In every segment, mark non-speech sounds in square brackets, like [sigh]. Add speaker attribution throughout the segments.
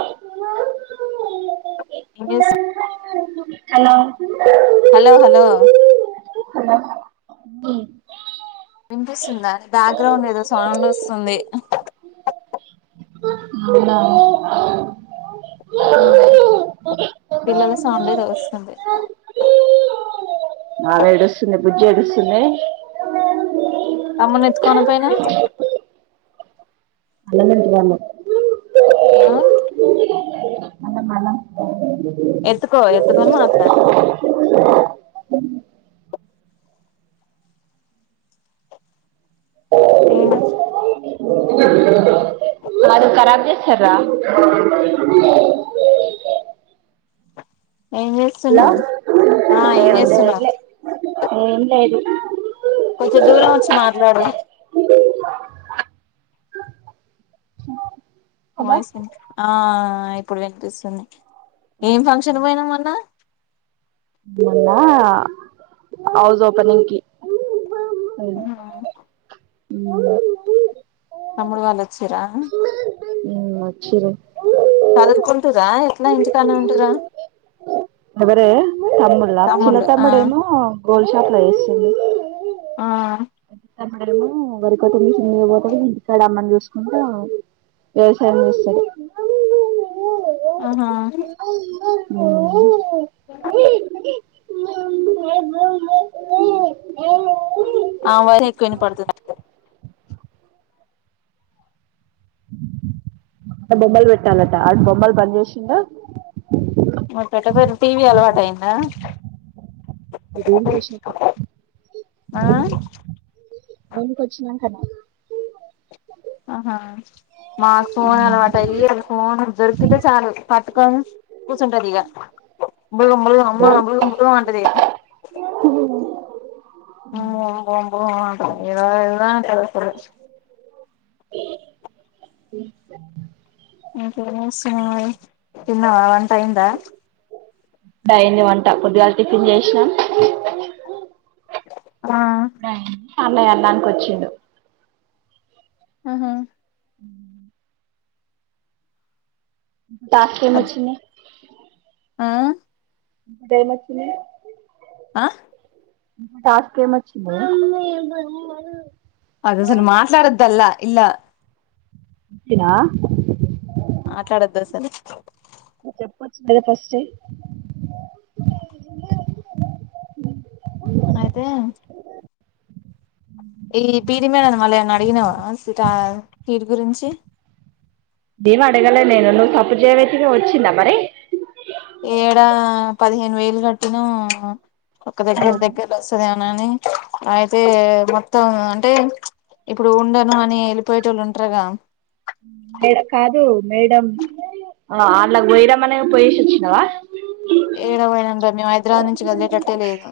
Speaker 1: మా
Speaker 2: ఏం చేస్తు
Speaker 1: హలో
Speaker 2: హలో హలో
Speaker 1: హలో ఆ
Speaker 2: వినిపిస్తుందా అండి బ్యాక్రౌండ్ ఏదో సౌండ్ వస్తుంది
Speaker 1: అవునా
Speaker 2: [inaudible] పిల్లల సౌండేదో వస్తుంది
Speaker 1: బాగా ఏడుస్తుంది బుజ్జి ఏడుస్తుంది
Speaker 2: తమ్మునెత్తుకుని పోయినా
Speaker 1: అలాంటి దామె
Speaker 2: ఆ
Speaker 1: అన్నం అన్నం
Speaker 2: ఎత్తుకో ఎత్తుకొని మాట్లాడు ఏ
Speaker 1: అది ఖరాబ్ చేస్తారా [inaudible]
Speaker 2: ఏం
Speaker 1: హలో
Speaker 2: చేస్తున్నావ్ ఆ ఏం
Speaker 1: ఏముంది
Speaker 2: చేస్తున్నావ్
Speaker 1: లే ఏం లేదు
Speaker 2: కొంచెం దూరం వచ్చి మాట్లాడు
Speaker 1: అబ్బా
Speaker 2: వాయిస్ ఆ ఇప్పుడు వినిపిస్తుంది ఏం ఫంక్షన్ పోయినా మన్న
Speaker 1: మొన్నా హౌస్ ఓపెనింగ్కి
Speaker 2: తమ్ముడు వాళ్ళొచ్చిరా
Speaker 1: ఉ వొచ్చిరూ
Speaker 2: చదువుకుంటరా ఎట్లా ఇంటికాని ఉంటురా [inaudible]
Speaker 1: తమ్ముడులా చిన్న
Speaker 2: తమ్ముళ్ళు ఆ
Speaker 1: తమ్ముడేమో గోల్డ్ షాప్ లా చేస్తుండు
Speaker 2: ఆ
Speaker 1: డ వరికతు చిన్న పోతుంది ఇంటికాడమ్మని చూసుకుంటూ వేరుశనగ చూస
Speaker 2: ఆహా
Speaker 1: అ ఉ మబ
Speaker 2: ఆ వర ఎక్కువని పడుతు
Speaker 1: బొమ్మలు పెట్టాలాంటా ఆ బొమ్మలు బంద్ చేసిందా
Speaker 2: మరి పెట్టపోయిరు టీవీ అలవాటు అయ్యిందా
Speaker 1: రూమ్కి వచ్చినాక
Speaker 2: [inaudible] ఆ
Speaker 1: కొచ్చినంక నా
Speaker 2: ఆహా మాకు ఫోన్ అలవాటు ఫోన్ దొరికితే చాలు పటు కూంటదిగా [unintelligible] అంటది [unintelligible] ఇక తిన్నవా వంటైందా
Speaker 1: దైంది వంట పొద్దుగా టిఫిన్ చేసిన అ
Speaker 2: ఆ
Speaker 1: అన్న వెళ్ళడానికి వచ్చిడు
Speaker 2: ఆహా
Speaker 1: ఉ
Speaker 2: అది
Speaker 1: టాస్కేమొచ్చింది
Speaker 2: ఆ
Speaker 1: దైమచ్చి [unintelligible]
Speaker 2: ఆ
Speaker 1: టాస్క్ ఏమొచ్చిందే
Speaker 2: [unintelligible] మాట్లాడద్ల్ అలా ఇలా
Speaker 1: ఇచ్చినా
Speaker 2: మాట్లాడద్దు అసలు
Speaker 1: చెప్పచ్చు [unintelligible]
Speaker 2: అయితే ఈ పీడిమేనా మళ్ళీ ఏన్న అడిగినావా స హీడ్ గురించి
Speaker 1: [unintelligible] అడగలే నేను నువ్వు సప్పు చేయవైతికి వచ్చి మరి
Speaker 2: ఏడా పదిహేను వేలు కట్టిన ఒక
Speaker 1: ఆ
Speaker 2: దగ్గర దగ్గర వస్తది [unintelligible] అయితే మొత్తం అంటే ఇప్పుడు ఉండను అని వెళ్ళిపోయే టోలు ఉంటారుగ
Speaker 1: మే కాదు మేడం
Speaker 2: [unintelligible] మేము హైదరాబాద్ నుంచి కదిలేటట్టే లేదు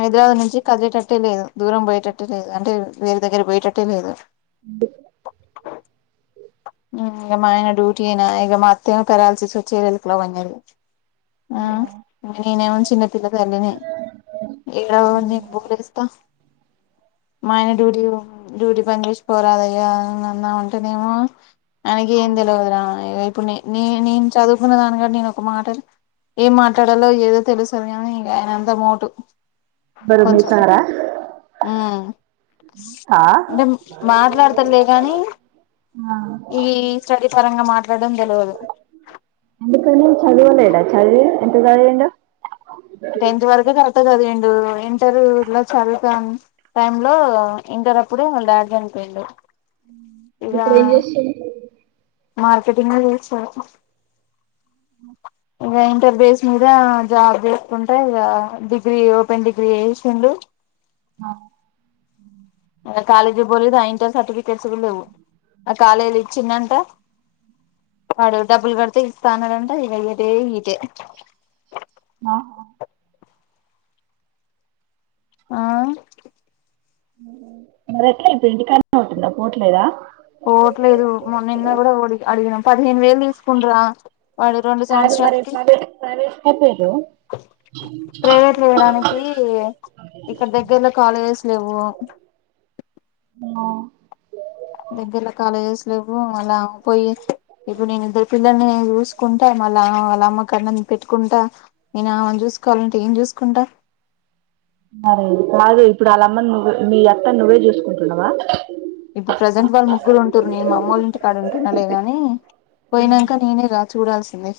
Speaker 2: హైదరాబాద్ నుంచి కదిలేటట్టే లేదు దూరం పోయేటట్టటు లేదు అంటే వేరే దగ్గర పోయటట్టే లేదు
Speaker 1: అ
Speaker 2: ఇక మా ఆయన డ్యూటీ అయినా ఇక మా అత్త్యమ పెరాల్సిస్ వచ్చే [unintelligible] ఆ నేను ఏమో చిన్న [unintelligible] [unintelligible] [unintelligible] అన్నామంటే [unintelligible] ఆయనకి ఏం తెలవదురా [unintelligible] నే నేను చదువుకున్న దాని కా నేను ఒక మాట ఏం మాట్లాడాలో ఏదో తెలుసు గానీ ఇక ఆయన అంత మోటు
Speaker 1: ఎవరు మీ
Speaker 2: కొంచం
Speaker 1: సారా ఆ
Speaker 2: అంటే మాట్లాడతలే గాని
Speaker 1: ఆ
Speaker 2: ఈ స్టడీ పరంగా మాట్లాడడం తెలవదు
Speaker 1: [unintelligible] చదువలేడా [unintelligible] ఎంత చదివిండు
Speaker 2: టెన్త్ [unintelligible] ఇంటర్ ఇలా చదుకని టైమ్ లో ఇంటర్ అప్పుడు వాళ్ళ డాడి చనిపోయిండు ఇగ
Speaker 1: ఇప్పుడు ఏం చేసి
Speaker 2: మార్కెటింగ్ [unintelligible] ఇంగ ఇంటర్ బేస్ మీద జాబ్ చేసుకుంటే ఇ డిగ్రీ ఓపెన్ డిగ్రీ చేసిండు
Speaker 1: అ
Speaker 2: కాలేజీ పోలేదు ఆ ఇంటర్ సర్టిఫికెట్స్ కూడ లేవు ఆ కాలేజీలో [unintelligible] వాడు డబ్బులు గడితే ఈ స్థాంట ఇ ఇద ఇద
Speaker 1: ఆ
Speaker 2: ఆ
Speaker 1: మరి ఎట్ల ఇప్పుడు ఇంటికన్నె వుంటుంద పోట్లేద
Speaker 2: పోట్లేదు మొ నిన్న కూడ అడిగినం పదిహేను వేలు తీసుకుంట్ర వాడు రొండు
Speaker 1: కాదు మరి
Speaker 2: సంవత్సరాలకి
Speaker 1: ప్రైవేట్ ప్రైవేట్ అయిపోయిర్రు
Speaker 2: [unintelligible] ఇక్కడ దగ్గర్లో కాలేజెస్ లేవు
Speaker 1: ఆ
Speaker 2: దగ్గర్ల కాలేజెస్ లెవ్వు మళ్ళా పొయ్యి ఇప్పుడు నేనిద్దరు పిల్లల్నీ జూసుకుంట మళ్ళా వాళ్ళమ్మకన్నం పెట్టుకుంటా నేనావెన్జూస్కోవాల్నంటే ఏం జూస్కుంటా?
Speaker 1: మరీ ఇప్పుడాళ్ళమ్మన్నువ్వ్ మీ అత్తన్నువ్వే జూస్కుంటున్నవా?
Speaker 2: ఇప్పుడు ప్రజెంట్ వాళ్ముగ్గురు ఉంటుర్రు నేన్మామ్మోళ్ళింటికాడుంటున్నలే గానీ పోయినంక నేనేరా చూడాల్సింది.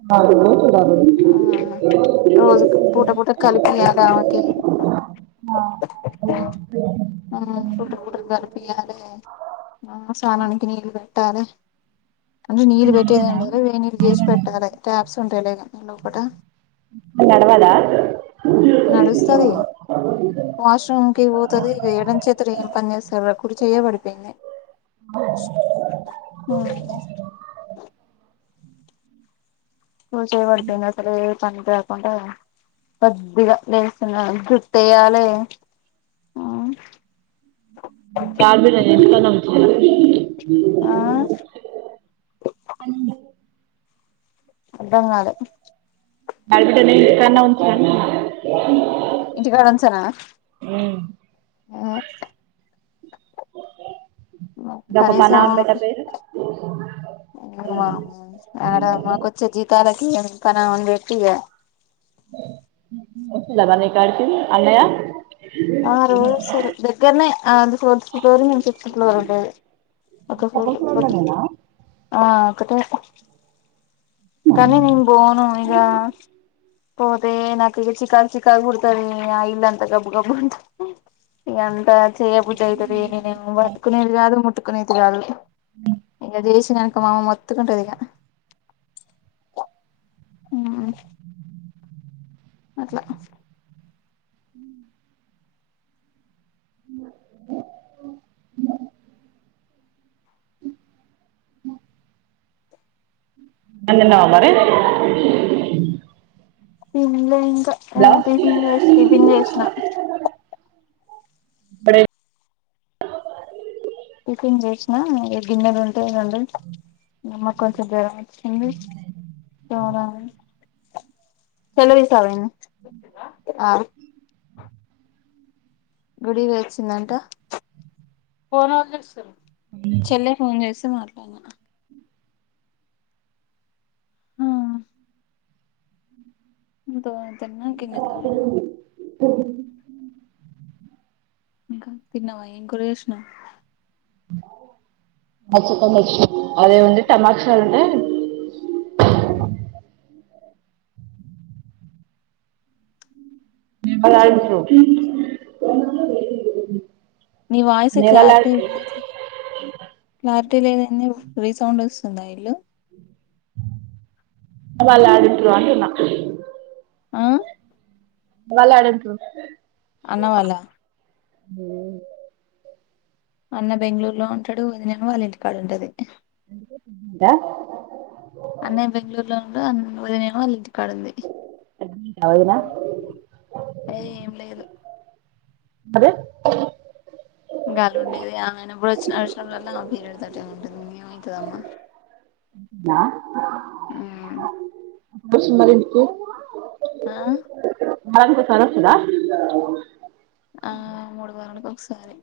Speaker 1: [unintelligible]
Speaker 2: రోజు పూట పూట కలిపియాలి ఆమెకి
Speaker 1: ఆ [unintelligible]
Speaker 2: ఆ కొటుంబు గర్పియ్యాలే ఆ సానానికి నీళ్ళు బెట్టాలే అన్నీ నీళ్ళు పెట్టేదేవుండదు వేన్నీళ్ళు జేసి పెట్టాలె ట్యాప్సుంటయిలే గానీ లోపట.
Speaker 1: నడవద్
Speaker 2: నడుస్తదీ వాష్రూమ్కి వోత్ త్తది ఇగ ఎడం చేతోటేంపన్జేస్తరో కుడి చెయ్యే పడిపోయింది. ఊహు భోన్చెయ్యవాంటున్నడు స్సలేం పనికి రాకుంటా కొద్దిగ లేస్తున్నాడంత్ జుట్టెయ్యాలే
Speaker 1: [unintelligible]
Speaker 2: ఆ అర్థంగాలే
Speaker 1: ఆడిబిడ్డోళ్ళింటి కాన్నే ఉంచురంటున్న
Speaker 2: ఇంటికాడుంచనా? ఊ
Speaker 1: ఇదొక పని
Speaker 2: కనీసం
Speaker 1: ఆమె బిడ్డ పేరు
Speaker 2: వామ్మో ఆడ మాకొచ్చే జీతాలకీ పనావన్బెట్టి ఇగా
Speaker 1: వచ్చిండా మర్నీకాడికి అన్నయ్య?
Speaker 2: ఆ రోజొస్తడు దగ్గరనే ఆయన్ది ఫోర్తు ఫ్లోరు మేం ఫిఫ్త్ ఫ్లోరుండేది. ఒక్క ఫ్లోరు
Speaker 1: నేనా
Speaker 2: [unintelligible] ఆ ఒక్కటే కని నిన్బోను ఇగా పోతే నాకిగ చికాక్చికాక్బుడతదీ ఆ ఇల్లంత గబ్బు గబ్బు ఇగంత చేయబుద్దయితది నేనేం వట్టుకునేది గాదు ముట్టుకునేది గాదు. ఇంగ జేసినంక మామ మొత్కుంటదిగ ఉమ్ అట్ల
Speaker 1: ఉ అన్నందిన్నవా మరి?
Speaker 2: తిన్లే ఇంకా ఆ
Speaker 1: హలో
Speaker 2: టిఫిన్ జేశ్ టిఫిన్ జేశ్న
Speaker 1: ఇప్పుడే
Speaker 2: టిఫిన్జేశ్నా ఇగ గిన్నెలుంటే రొండు ఇంగమ్మక్కొంచెం జ్వరమొచ్చింది [unintelligible] సెలవిస్తార ఇంగ ఆ గుడిక్వొయొచ్చిందంట ఫోనెవళ్జేశిర్రు? చెల్లె ఫోన్ జేస్తె మాట్లాడ్న. హూ ఇంతో తిన్నా కిందనే
Speaker 1: తె హి హి
Speaker 2: ఇంకా తిన్నవా ఎన్ కూర చేష్ణవ్
Speaker 1: మచ్చికనేష్ అదే ఉంది టమాక్షర్ ఉంటే
Speaker 2: ఆ
Speaker 1: నిన్న కాద్
Speaker 2: సరే
Speaker 1: ఇప్పుడు
Speaker 2: నీ వాయిస్
Speaker 1: అనే వాళ్ళు
Speaker 2: క్లారిటీ
Speaker 1: ఆడింట్రు
Speaker 2: ఉండదు క్లారిటీ లేద్ ఎన్యూ రీ సౌండ్ ఒస్తుందా ఇల్లు
Speaker 1: వాళ్ళంట్రూ అంటున్న
Speaker 2: అ
Speaker 1: వల్లా డున్ట్రు
Speaker 2: అన్నావాళ్ళ
Speaker 1: దే య
Speaker 2: అన్న బెంగళూరులో ఉంటడు ఒదినేమో ఆళ్ ఇంటికాడుంటది
Speaker 1: ందా
Speaker 2: అన్నయ్ బెంగళూరులో ఉండు అన్ ఒదినేమో ఆళ్ళింట్
Speaker 1: అఒదిన
Speaker 2: ఏ ఏం
Speaker 1: అదే
Speaker 2: అ గాల్ ఉండేది ఆమెనెప్పుడ్ ఒచ్చినచ్చడం వల్ల ఆ పీరియడ్ తోటే ఉంటుంద్ ఇంగ్ ఏముంటదమ్మా
Speaker 1: నా
Speaker 2: మ్మ్
Speaker 1: [unintelligible] మరింటికి
Speaker 2: ఆ
Speaker 1: వారాన్ కోసారోస్తడా
Speaker 2: ఆ మూడు వారాలక్ ఒకసారి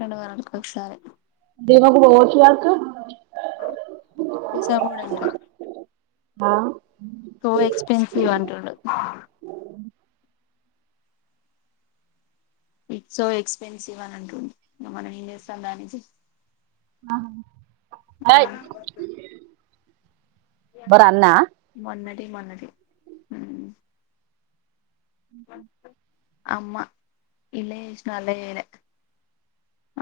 Speaker 2: రెండు వారాలక్ ఒకసారి
Speaker 1: బీమగుబ వోచ్చు గడ్ క్
Speaker 2: తిసా బోడంట
Speaker 1: మా
Speaker 2: సో ఎక్స్పెన్సీవ్ అంటుండు ఇట్ సో ఎక్స్పెన్సివ్ అన్ అంటుండ్ ఇంగ్ మనం ఏం చేస్తాం దానికి
Speaker 1: అహ బై
Speaker 2: ఆ
Speaker 1: భరన్నా
Speaker 2: మొన్నటి మొన్నటి ఉ
Speaker 1: ఉహు
Speaker 2: అమ్మా ఇల్లె ఏష్ణా అల్ల ఎయ్యలె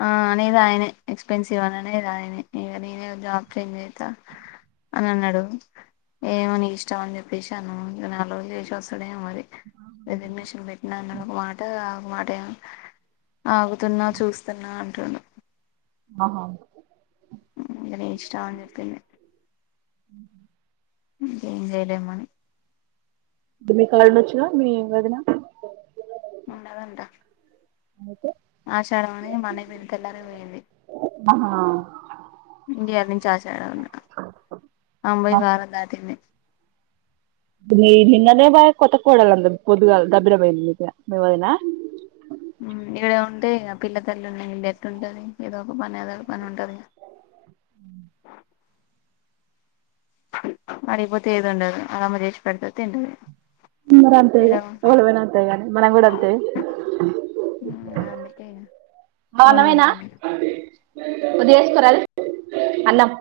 Speaker 2: ఆ అనేద్ ఆయనే ఎక్స్పెన్సివ్ అని అనేద్ ఆయనే ఇగ నేనే జాబ్ చేంజ్చెత్తా అన్ అన్నడు ఏమో నీ ఇష్టం అన్ చెప్పేశన్న ఇగ నాల్ రోజ్ జేశ్ ఒస్తడేమో మరి రిజనేషన్ బెట్నా అన్నద్ ఒక మాట ఒక మాటేమో ఆగుతున్నా చూస్తన్నా అంటుండు
Speaker 1: అహ
Speaker 2: ఉ ఇగ నీ ఇష్టం అన్ చెప్పింది
Speaker 1: అవు [unintelligible]
Speaker 2: ఇంకేం చేయలేమని
Speaker 1: దిమిక లేల్లోచ్చు గ మీ వదిన
Speaker 2: ఉండదంట
Speaker 1: అయితే.
Speaker 2: ఆషాడం అనే మా అన్నయ్య పెళ్లి తెల్లారి పోయింది.
Speaker 1: ఆహ.
Speaker 2: ఇండియా నుంచి ఆషాడం ఆమె పోయి వారం దాటింది.
Speaker 1: మీ నిన్ననే బాయ్ కొత్త కోడాలంత పొదుగా దబ్బిడమయింది న మీక మేముదనా.
Speaker 2: ఈడ ఉంటె ఇక పిల్లతల్లి లెట్ ఉంటది ఏదో ఒక పని ఏదో ఒక పని ఉంటదిక. అడిగిపోతే ఏది ఉండదు ఆళ్ళ అమ్మ చేసి పెడితే తింటది.
Speaker 1: మర అంతే
Speaker 2: ఈడ
Speaker 1: గ ఎవళపోయిన అంతే గాని మనం కూడా అంతేగా.
Speaker 2: అందుకే
Speaker 1: బాగునమేనా.
Speaker 2: పోనీలే అని
Speaker 1: కొద్దిగేసుకోరాదు అన్నాం.